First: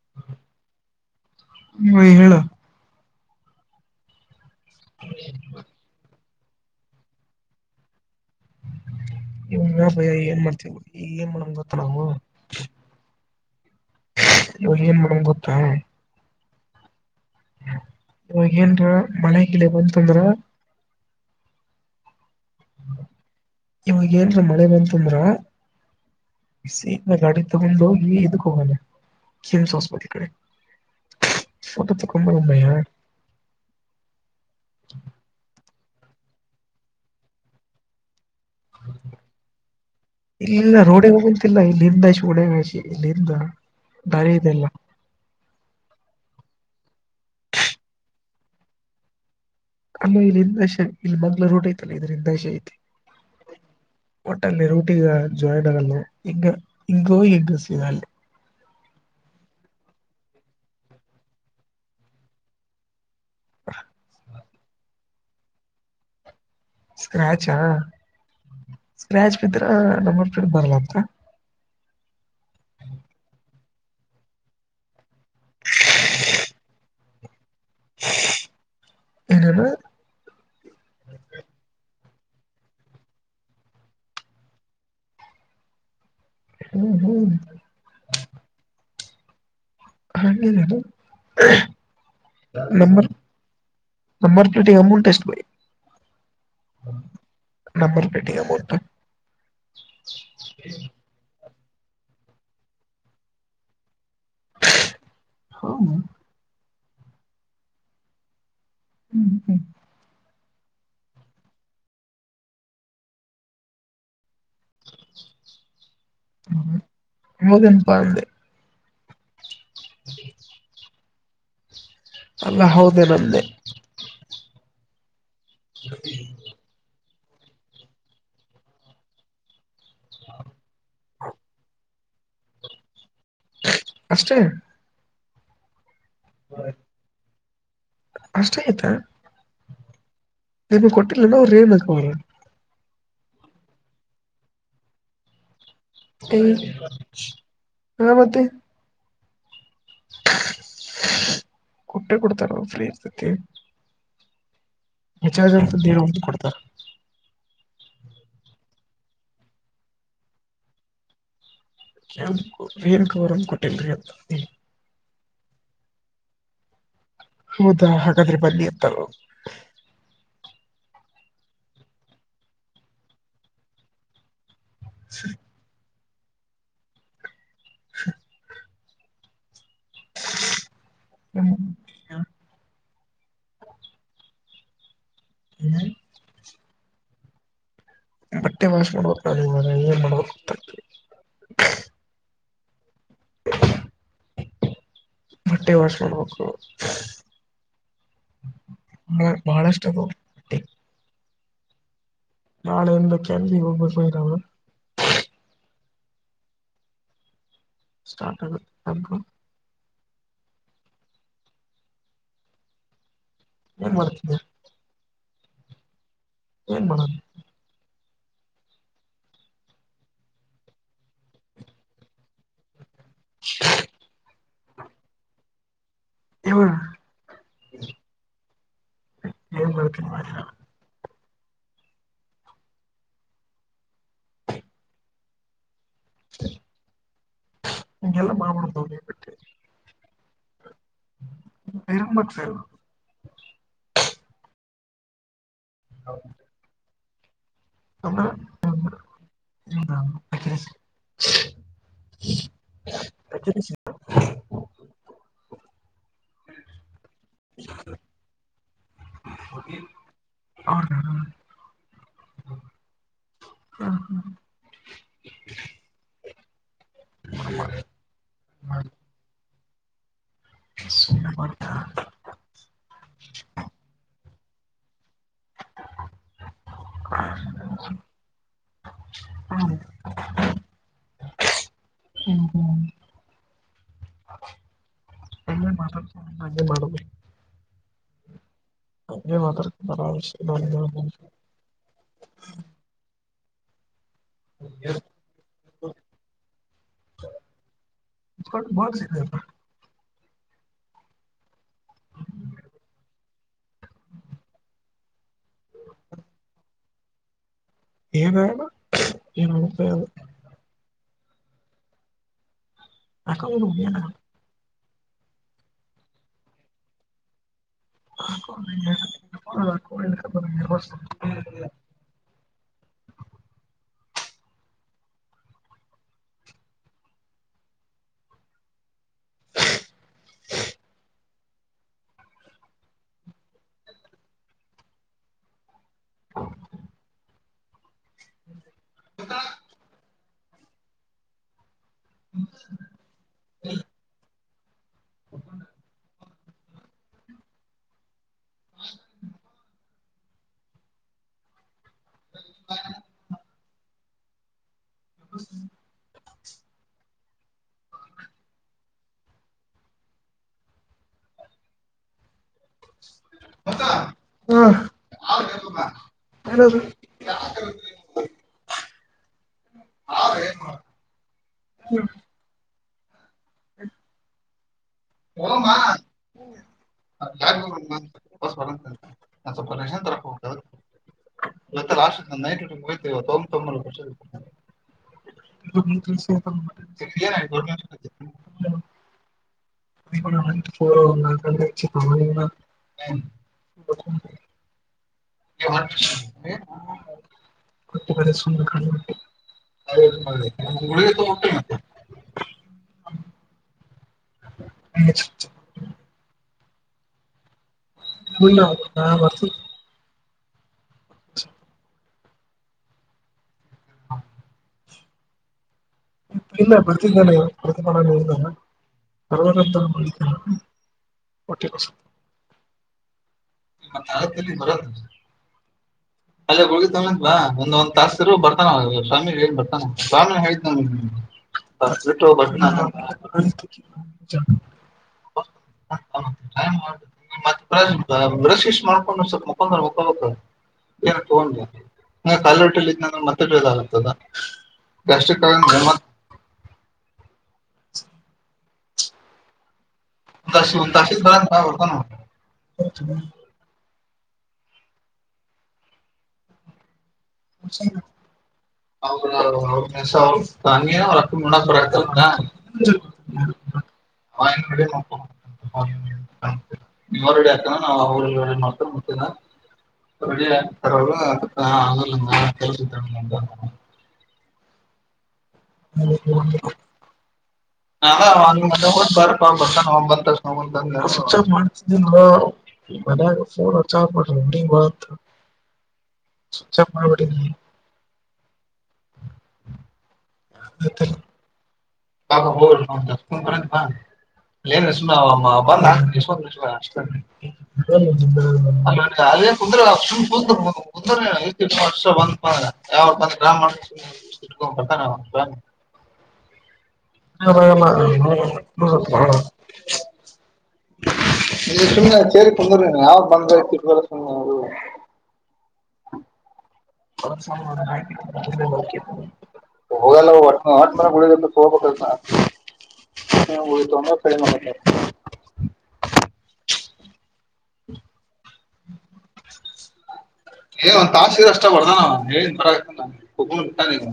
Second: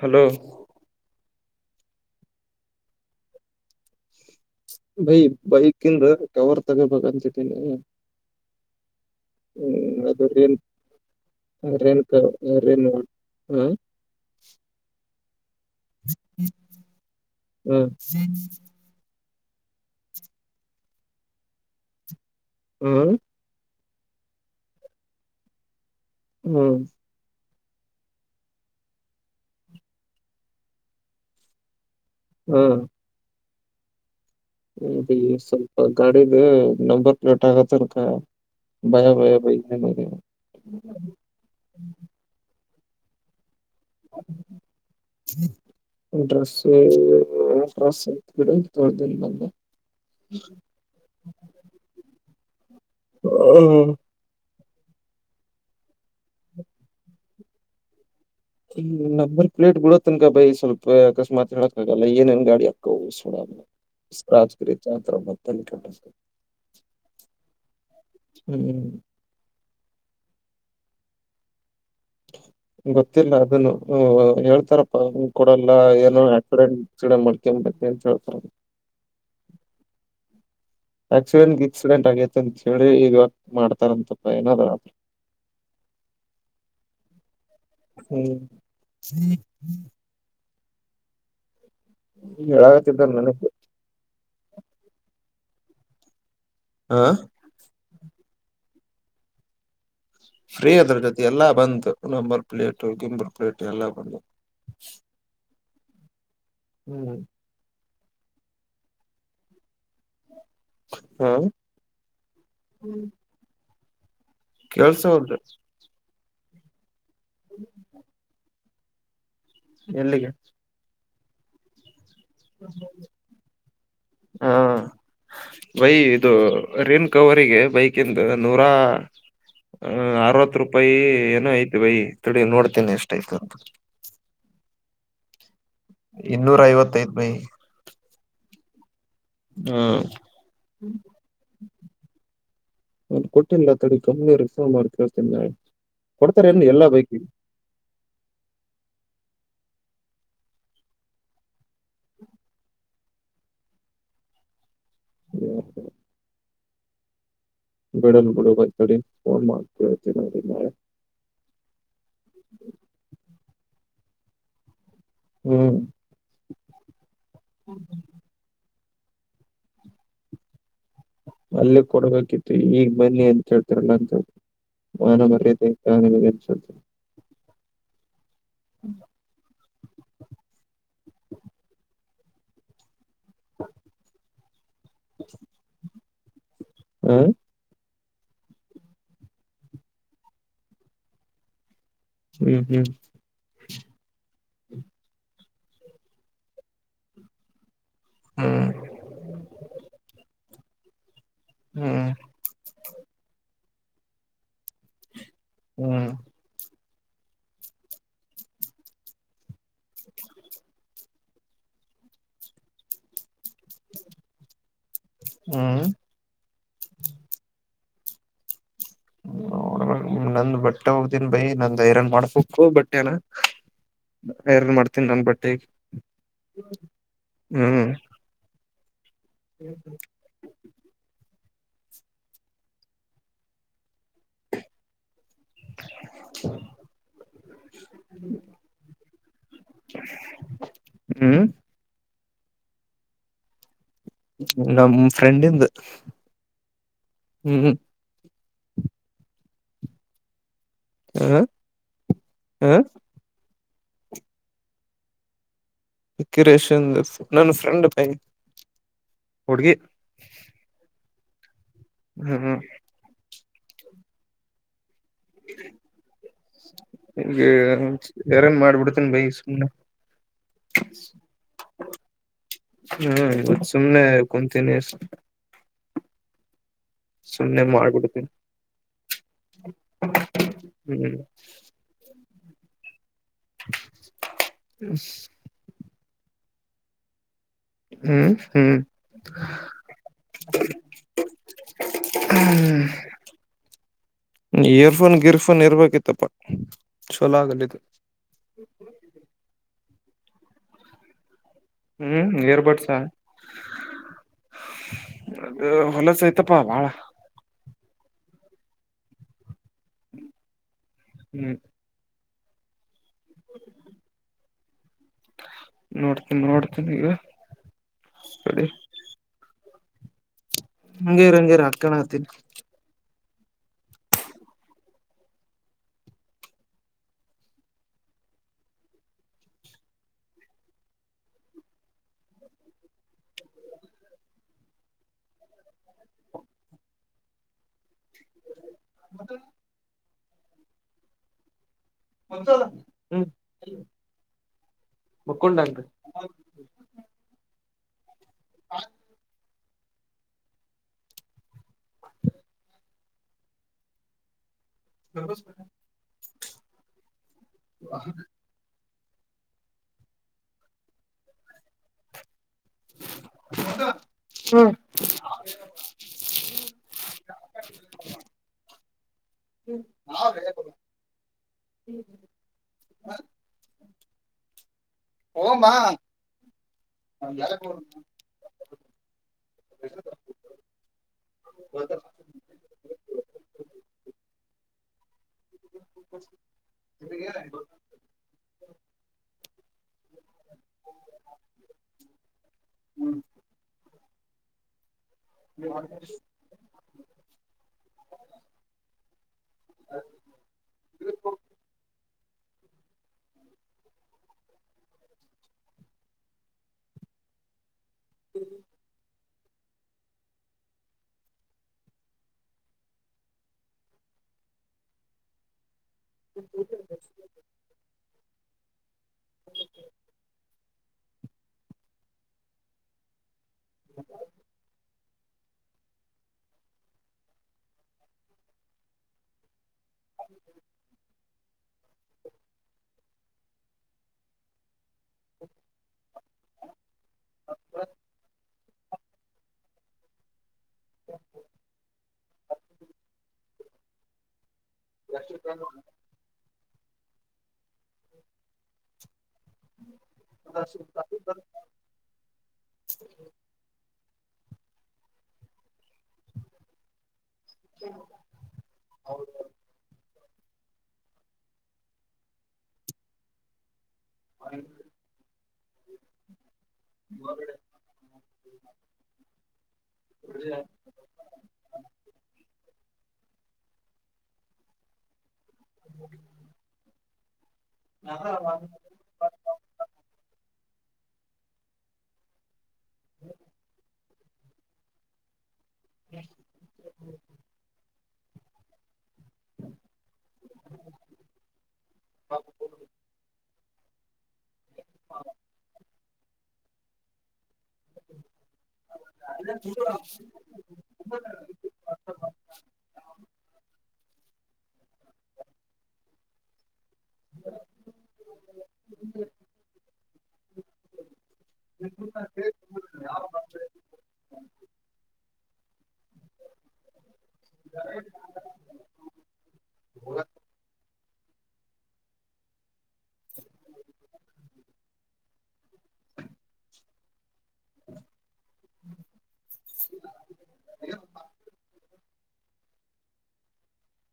hello ಹೇಳ ಭಯಿ ಬೈಕಿಂದ ಕವರ್ ತಗೋಬೇಕಂತಿದ್ದೀನಿ ಇವಾಗ ಹ್ಮ್ ಭಯ ಅದು ಏನ್ ರನ್ ಮಾಡ್ತೇವಿ ಈಗ ಏನ್ ಮಾಡಮ್ ಗೊತ್ತಾ ರೇನ್ ರನ್ ಯಹ ಮಂಗತ್ತ ಹ ಹ್ಮ್ ಇವಾಗೇನ್ ಮಳಗಿಡೆ ಬಂತಂದ್ರ ಹ್ಮ್ ಇವಾಗ ಏನ್ರ ಮಳೆ ಬಂತಂದ್ರ ಹ ಬಿಸಿದ ಗಾಡಿ ತಗೊಂಡ ಹೋಗಿ ಇದಕ್ ಹೋಗಲ್ಲ ಕೆಮಸ್ಸ್ಬತ್ ಈ ಕಡೆ ಫ ಕಂಬ ಉಮ್ಮಾ ಹೀ ಸ್ವಲ್ಪ ಗಾಡಿದ ನಂಬರ್ ಪ್ಲೇಟ್ ಆಗತ್ತ ಅನಕ ಇಲ್ಲಲ್ಲ ರೋಡೆ ಹೋಗಂತಲ್ಲ ಇಲ್ಲಿಿಸಿಿ ೋಡಿಸಿಿ ಇಲ್ಲಿರಿಂದಣ ಇಂಟ್ರಸ್ ಕಾಸ್ ಆ ಬಿಡ ತೋಡ್ದ ಬಂದ ಅಲ್ಲ ಇಲ್ಲಿಂದಷೆ ಇಲ್ಲಿ ಮಗ್ಳ ರೂಟ ಐತಲ್ಲ ಇದ್ರರಿಂದಶೆ ಐತಿ ಲ್ಲಿ ರಟಿಗ ಜಡರಲ್ಲ ಹಿಂಗ ಹಿಂಗೋ ಹೆಗ್ಗಸ ಅಲ್ಲಿ ಹ್ಮ್ ನಂಬರ್ ಪ್ಲೇಟ್ ಬಿಡೋ ತನಕ ಬೈ ಸ್ವಲ್ಪ ಅಕಸ್ಮಾತ್ ಹೇಳಕ್ಕ ಆಗಲ್ಲ ಏನೇನ್ ಗಾಡಿ ಹಾಕ್ಕ ಸ್್ರಾಗ ಚತ್ರ ಮ ಕಟ್ಟ ಸ್ಕ್ರಾಚ್ ಹ್ಮ್ ಸ್ಕ್ರಾಚ್ ಬಿದ್ರ ನ ಪಿಟ್ ಬರಲ್ಲಂತ [unintelligible] ಗೊತ್ತಿಲ್ಲ ಅದನ್ನು ಹೇಳ್ತಾರಪ್ಪ ಕೊಡಲ್ಲ ಏನೋ ಆಕ್ಸಿಡೆಂಟ್ ಆಸಿಡೆ ಮಾಡ [unintelligible] ಏನೇನ ಮಂತ್ ಹೇಳಿ ಇವಾಗ ಮಾಡ್ತಾರಂತಪ್ಪ ಏನಾದರ ಹ್ಮ್ ಹ್ಮ್ ಹ್ಮ್ [unintelligible] ನ ಹೇಳಾಕತ್ತಿದ್ದ ನನಗ್ ನಂಬರ್ ಪ್ಲೇಟಗಮಟೆಸ್ ಭ ಹಾ ಹಟಿಗೆ ಬತ ಫ್ರೀ ಅದ್ರ ಜೊತೆ ಎಲ್ಲಾ ಬಂದು ನಂಬರ್ ಪ್ಲೇಟ್ು ಗಿಂಬರ್ ಪ್ಲೇಟ್ ಎಲ್ಲಾ ಬಂದು ಹೌ ಹ್ಮ್ ಹ್ಮ್ ಹಾ ಕೆಲ್ಸ ಹೌದ್ರೆ ಹ್ಮ ಮದನ್ ಪಂದೆ ಎಲ್ಲಿಗೆ ಅಲ್ಲ ಹೌದೆ ನಂದೆ ಹಾ ಬೈ ಇದು ರಿನ್ ಕವರಿಗೆ ಬೈಕ ಇಂದು ನೂರಾ ಹ ಅರವತ್ತು ರೂಪಾಯಿ ಏನೋ ಐ್ತು ಬೈ ತ ನೋಡ್ತೇನಿ ಅಷ್ಟು ಟೈಪ್ ಅಷ್ಟೇ ಇನ್ನೂರ ಐವತ್ತೈದ ಮೈ ಅಷ್ಟ ಆಯ್ತಾ ಹ್ಮ್ ನೀನು ಕೊಟ್ಟಿಲ್ಲನ ಅವ್ರು ಏನ್ಕ್ ಅವ್ರ ನ ಕೊಟ್ಟಿಲ್ಲ ಅ ಕಂಪ್ನಿ ರರಿಫರ್್ ಮಾಡಿ ಕೇಳ್ತನ ನಾಳೆ ಕೊಡ್ತಾರೆ ನು ಎಲ್ಲಾ ಬೈಕ್ ಕೊಟ್ಟ್ರೆ ಕೊಡ್ತಾರ ಫ್ರೀ ಇರ್ತತಿ ವಿಚ ದೇ ಉಂಟ ಕೊಡ್ತಾರೆ ಬಿಡಲ್ ಬಿಡು ಬಂತಡಿ ಫೋನ್ ಮಾಡ ಕೇಳ್ತೀ ನೋಡಿ ಮಾಳೆ ವೇ ಅವರನ್ ಕೊಟ್ಟಲ್ರಿ ಅಂತ ಹ್ಮ್ ಹೌದಾ ಹಾಗಾದ್ರೆ ಬನ್ನಿ ಅಂತ ಅಲ್ಲಿ ಕೊಡ್ಬೇಕಿತ್ತು ಈಗ್ ಬನ್ನಿ ಅಂತ ಹೇಳ್ತಾರಲ್ಲ ಅಂತಿ ವನ ಮರ್ಯದೆ [inaudible] ಹ ಹ್ಮ ಹ [inaudible] ಹ ಬಟ್ಟೆ ವಾಶ್ ಮಾಡ್ಬೇಕ್ ನ ಮ ಏನ್ ಮಾಡ್ಬೇಕತ ಹ್ಮ್ ಹ್ಮ್ ಬಟ್ಟೆ ವಷ ಮಾಡಬೇಕ ಹ್ಮ್ ಳ ಬಹಳ ಇಷ್ಟದು ಹ್ಮ್ ನಾಳೆ ಎಿಂದ ಕೆಳಪಿ ಒೋಗಬ ಬಯರಾವ ಹ್ಮ್ ಸ್ಟಾರ್ಟ ಆಗ ಅಬ್ಬು ಏನ್ ಮಾಡ್ತಿದ್ದಿ ಹ್ಮ್ ಏನ್ ಮಾಡೋ ನೋ ನಂದ್ ಬಟ್ಟೆ ಹೋಗ್ದನ್ ಬೈ ನಂದ ಐರನ್ ಮಾಡ್ಬೇಕು ಬಟ್ ಬಟ್ಟ ಯಾರ್ ಮಾಡ್ತೀನಿ ನನ್ ಬಟ್ಟೆ ಇವ ಹ್ಮ್್ಮ ಏನ್ ಬಳ್ತ ಇಂಗ ಎಲ್ಲ ಮಾಮನ ತೋವ ಬಿಟ್ಟ ಹ್ಮ್ ಇರಾನ್ ಬಕ್ಸಾ ಎಧು ನಮ ಫ್ರೆಂಡ್ ಇಂದು ಹೌ ಕ ಹ್ಮ ಹ್ಮ [unintelligible] ಇಕಿರೇಶ್ಂದು ನನ್ನ ಫ್ರೆಂಡ್ ಬೈ ಹುಡ್ಗಿ ಅವ ಹ್ಮ್ ಹ್ಮ್ ಹ್ಮ ಹಗೆ ಎಾರ ಮಾಡ್ಬಿಡ್ತೇನ್ ಬೈ ಸುಮ್ನೆ ಸುಮ್ನೆ ಮಾಡ್ತಾ ಹ್ಮ ಇ ಸಮನೆ ಕಂತಿನಸ್ ಸುಮ್ನೆ ಮಾಡಬಿಡತೀ ಹ್ಮ್ ಹ್ಮ್ ಹ್ಮ ಹ್ಮ ಹ್ಮ ಹ ಮಾತ ಮಾಡ ಹ್ಮ್ ಹ್ಮ್ ಅೇ ಮಾರಾಮಶ್ಯ ನ ಹ್ಮ್ ಇಯರ್ಫೋನ್ ಗಿರ್ಫೋನ್ ಇರ್ಬೇಕಿತ್ತಪ್ಪ ಚಲೋ ಆಗಲಿದ ಬಹ ಸಿಖ ಹ್ಮ್ ಏರ್ಬಡ್ಸ ಅದು ಹೊಲಸ ಐ್ತಪ್ಪಾ ಬಾಳ ಏ ಏ [inaudible] ಹ್ಮ್ ಆಕೋಗಿಯ ನೋಡ್ತೀನ್ಿ ನೋಡ್ತೀನಿ ಈಗ ಕಡೆ ಹ ಹ ಹಂಗೇರಿ ಹಂಗೀರಿ ಹಾಕಣ ಹತೀನಿ ಹೌ ಮತ್ತ ಹ್ಮ್ ಮುಕ್ಕುಂಡ ಅಂಂತ ಹಮ್ ಹ ಬ ಹಾ ಹ್ಮ್ ಬರ ಹ್ಮ ಹಾ ಹ್ಮ ಬಲಮ್ಮ ಯ ಬ ಸ್ವಲ್ಪಷನ್ ತರಕ ಹೋಗ ಇತ್ತ ಲಾಸ್ಟ್ ನೈಟ್ ಹ್ತ ತೊಂಬ ತೊಂಬ ವರ್ಷಡ್ತ ಎನ್ ಆಯಿತು ಅ ನ ಯಾರು ಕೊ ಬ ಸುಂದ ಕ ಹ ನ ಮಾಡತಿ ಇಲ್ಲ ಬರ್ದಿಲ್ವಲ್ಲ ಸರ್ವಂತರ ಮಾಳಿಕ ಒಟ್ಟಿ ಮತ್ತೆ ಭಾರತದಲ್ಲಿ ಬರತ್ತ ಅಲ್ಲೇ ಹುಗಿ ತತ್ವಾ ಒಂದ್ಂದ್ ತಾಸಿರು ಬರ್ತಾನ ಸ್ವಾಮಿ ಏನ್ ಬರ್ತಾನ ನಾನ ಬಟ್ಟು ಬ ಹಮ್ ಬ್ರಷ್ ಗ್ರಿಷ್ ಮಾಡ್ಕೊಂಡ ಸ್ವಲ್ಪ ಮಕೊಂಡ್ರ ಮಕೊಬೇಕ್ರ ನ್ೋ ಕಾಲೋಟೆಲ್ ಇದಂದ್ರೆ ಮತ್ತೆ ಬಿಳದಂತದಷ್ಟ ರ್ ತ ತಶ ಕರಾನ ಕ ಬತ ನ ಹಸ ತನಿಯ ಒಳಕ್ಕಡ ಪ್ರರತ ಅವಡೆ ನೋ ನೀವ್್ರ ರಡಿ ಆಾಕಾನ ನಾವ್ ಅವ್ರ ರ ಮಾಡ್ತಾರತನ ರ ಅ ಆಲ್ಲ ಕೆ ತ ಹ ನಾವ ಮ ಹ ಬರ್ಕ್ ಬರ್ತ ನ ಒಂಬತ್ತ ನ ಸ್ವಿಚ್ ಆಫ್ ಮಾಡ್ತಿದ್ದನ್ ಮನ್ಯಾಗ ಫೋ ಚಾರ್ ಹಡಿ ಬ ಸ ಮಾಡರಬ ನೀ ಹ ನ ಹಾಏನ್ ಸು ಬಂದ ಅ ಅ ಕು ಕು ವರ್ಷ ಬಂದಂದ ಯಾವತ ಗ್ರಾಮ ಇಟ್ಕೊಂಡ ಬರ್ತಾನೆ ಹ ನಿಮ ಸುಮ್ಮನೆ ಸೇರಿ ತಂದ್ರ ಯಾವ ಬಂದ್ರತಿಲ್ಲ ಸುಮ್ಮ್ನೆ ಅವರು ೋಗ ಗುಳ ಸೋಪ ಕ ಹ್ಮ ಒ ತೊಂಬ ಕಳ ಮಾಡ ಮಾಡತ ಹ್ಮ [inaudible] ಹೇ ಒನ್ ತಾಸಿನ ಅಷ್ಟ ಬರ್ದಾನ ಹೇಳನ್ರೊಂಡ ಬಿಾನ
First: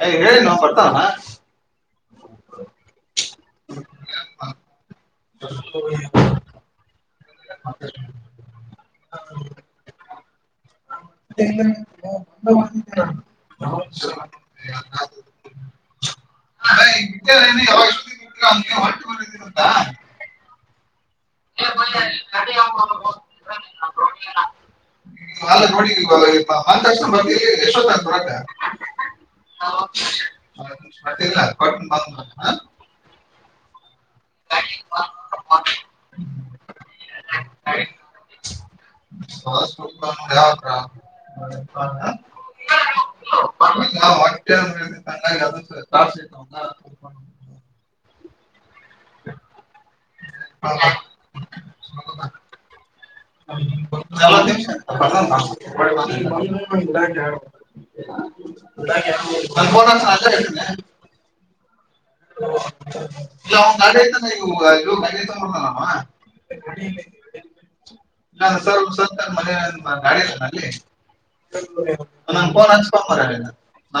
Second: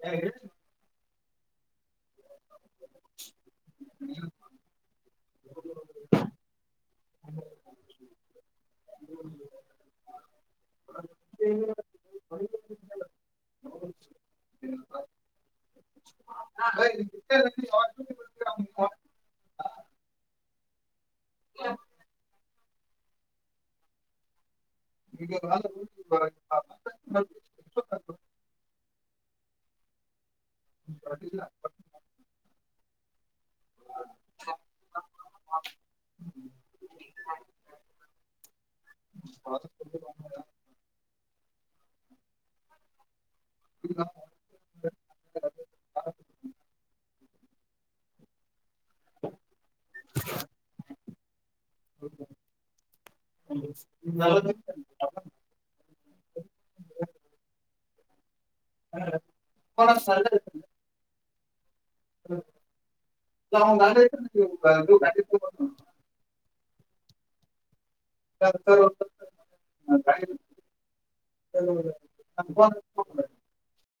ಹಯ ಹೇಳಿ ನ ಬರ್ತಾವಣ ಹ ಹ [inaudible] [inaudible] [unintelligible] ಹೊಟ್ಟ ಬಿದೀರದಾ ಹ್ಮ [unintelligible] ಅಲ್ಲ ನೋಡಿ ಇ ಒಂದ ತರ್ಸ್ ಬರ್ ಎಷ್ಟತ್ತ ಹೊರಗ ಲ್ಲ ಹೌ [unintelligible] ಹ ಸತ್ರ ಮ ಹ [unintelligible] ನಪನಸ ನಲ್ಲ ಇ ಗ ಗ ಆತಾನವಾ ನ ಸರ್ ಸರ್ ಮನೆ ಗಾಡಿಲ್ಲ ನಲ್ಲಿ ಪ ಕ